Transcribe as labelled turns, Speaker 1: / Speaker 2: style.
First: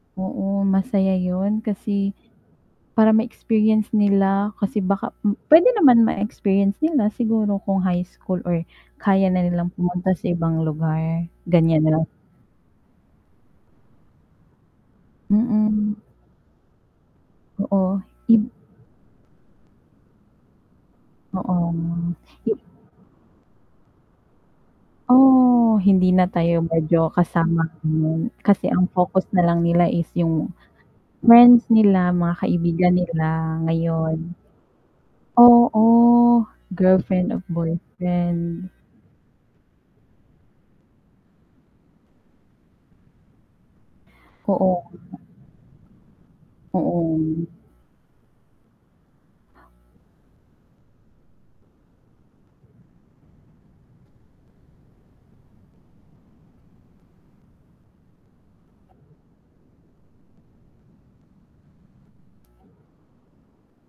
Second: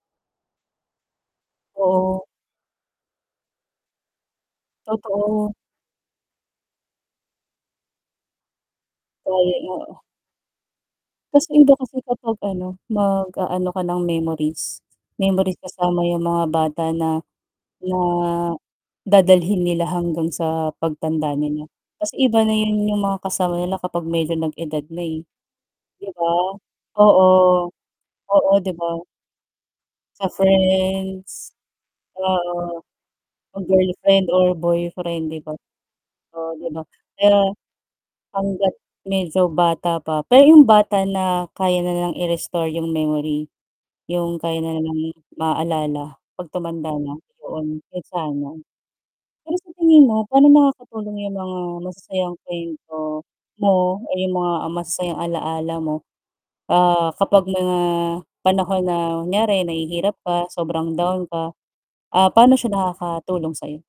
Speaker 1: Oo, masaya 'yun kasi,
Speaker 2: Oo.
Speaker 1: para ma-experience nila, kasi baka m
Speaker 2: Totoo.
Speaker 1: puwede naman ma-experience nila siguro kung high school or kaya na
Speaker 2: layo
Speaker 1: nilang
Speaker 2: nga.
Speaker 1: pumunta sa ibang lugar,
Speaker 2: As in daw
Speaker 1: ganiyan, no?
Speaker 2: kasi kapag ano, mag-aano ka ng memories, memories
Speaker 1: Mm.
Speaker 2: kasama yung mga bata na, na
Speaker 1: Oo, i
Speaker 2: dadalhin nila hanggang sa pagtanda
Speaker 1: oo,
Speaker 2: nila. Kasi iba na
Speaker 1: ib
Speaker 2: 'yun yung mga kasama nila kapag medyo nag edad na, eh.
Speaker 1: oh,
Speaker 2: Di
Speaker 1: hindi na
Speaker 2: ba,
Speaker 1: tayo medyo
Speaker 2: oo.
Speaker 1: kasama ngayon,
Speaker 2: Oo,
Speaker 1: kasi
Speaker 2: 'di
Speaker 1: ang
Speaker 2: ba?
Speaker 1: focus na lang nila is
Speaker 2: Sa
Speaker 1: yung,
Speaker 2: friends.
Speaker 1: friends nila mga
Speaker 2: Oo,
Speaker 1: kaibigan
Speaker 2: o
Speaker 1: nila
Speaker 2: girlfriend
Speaker 1: ngayon.
Speaker 2: or boyfriend 'di ba?
Speaker 1: Oo,
Speaker 2: Oh, 'di ba,
Speaker 1: girlfriend or
Speaker 2: kaya
Speaker 1: boyfriend.
Speaker 2: hangga't medyo bata pa pero yung bata na kaya nilang i-restore yung memory. Yung kaya na
Speaker 1: Oo.
Speaker 2: nilang maaalala 'pag tumanda na,
Speaker 1: Oo.
Speaker 2: yoon, 'yon sana. Pero sa tingin mo pa'no nakakatulong yung mga masasayang kuwento mo o yung mga masasayang alaala mo, ah, kapag mga panahon na kunyari nahihirap ka sobrang down ka, ah, paano siya nakakatulong sa'yo?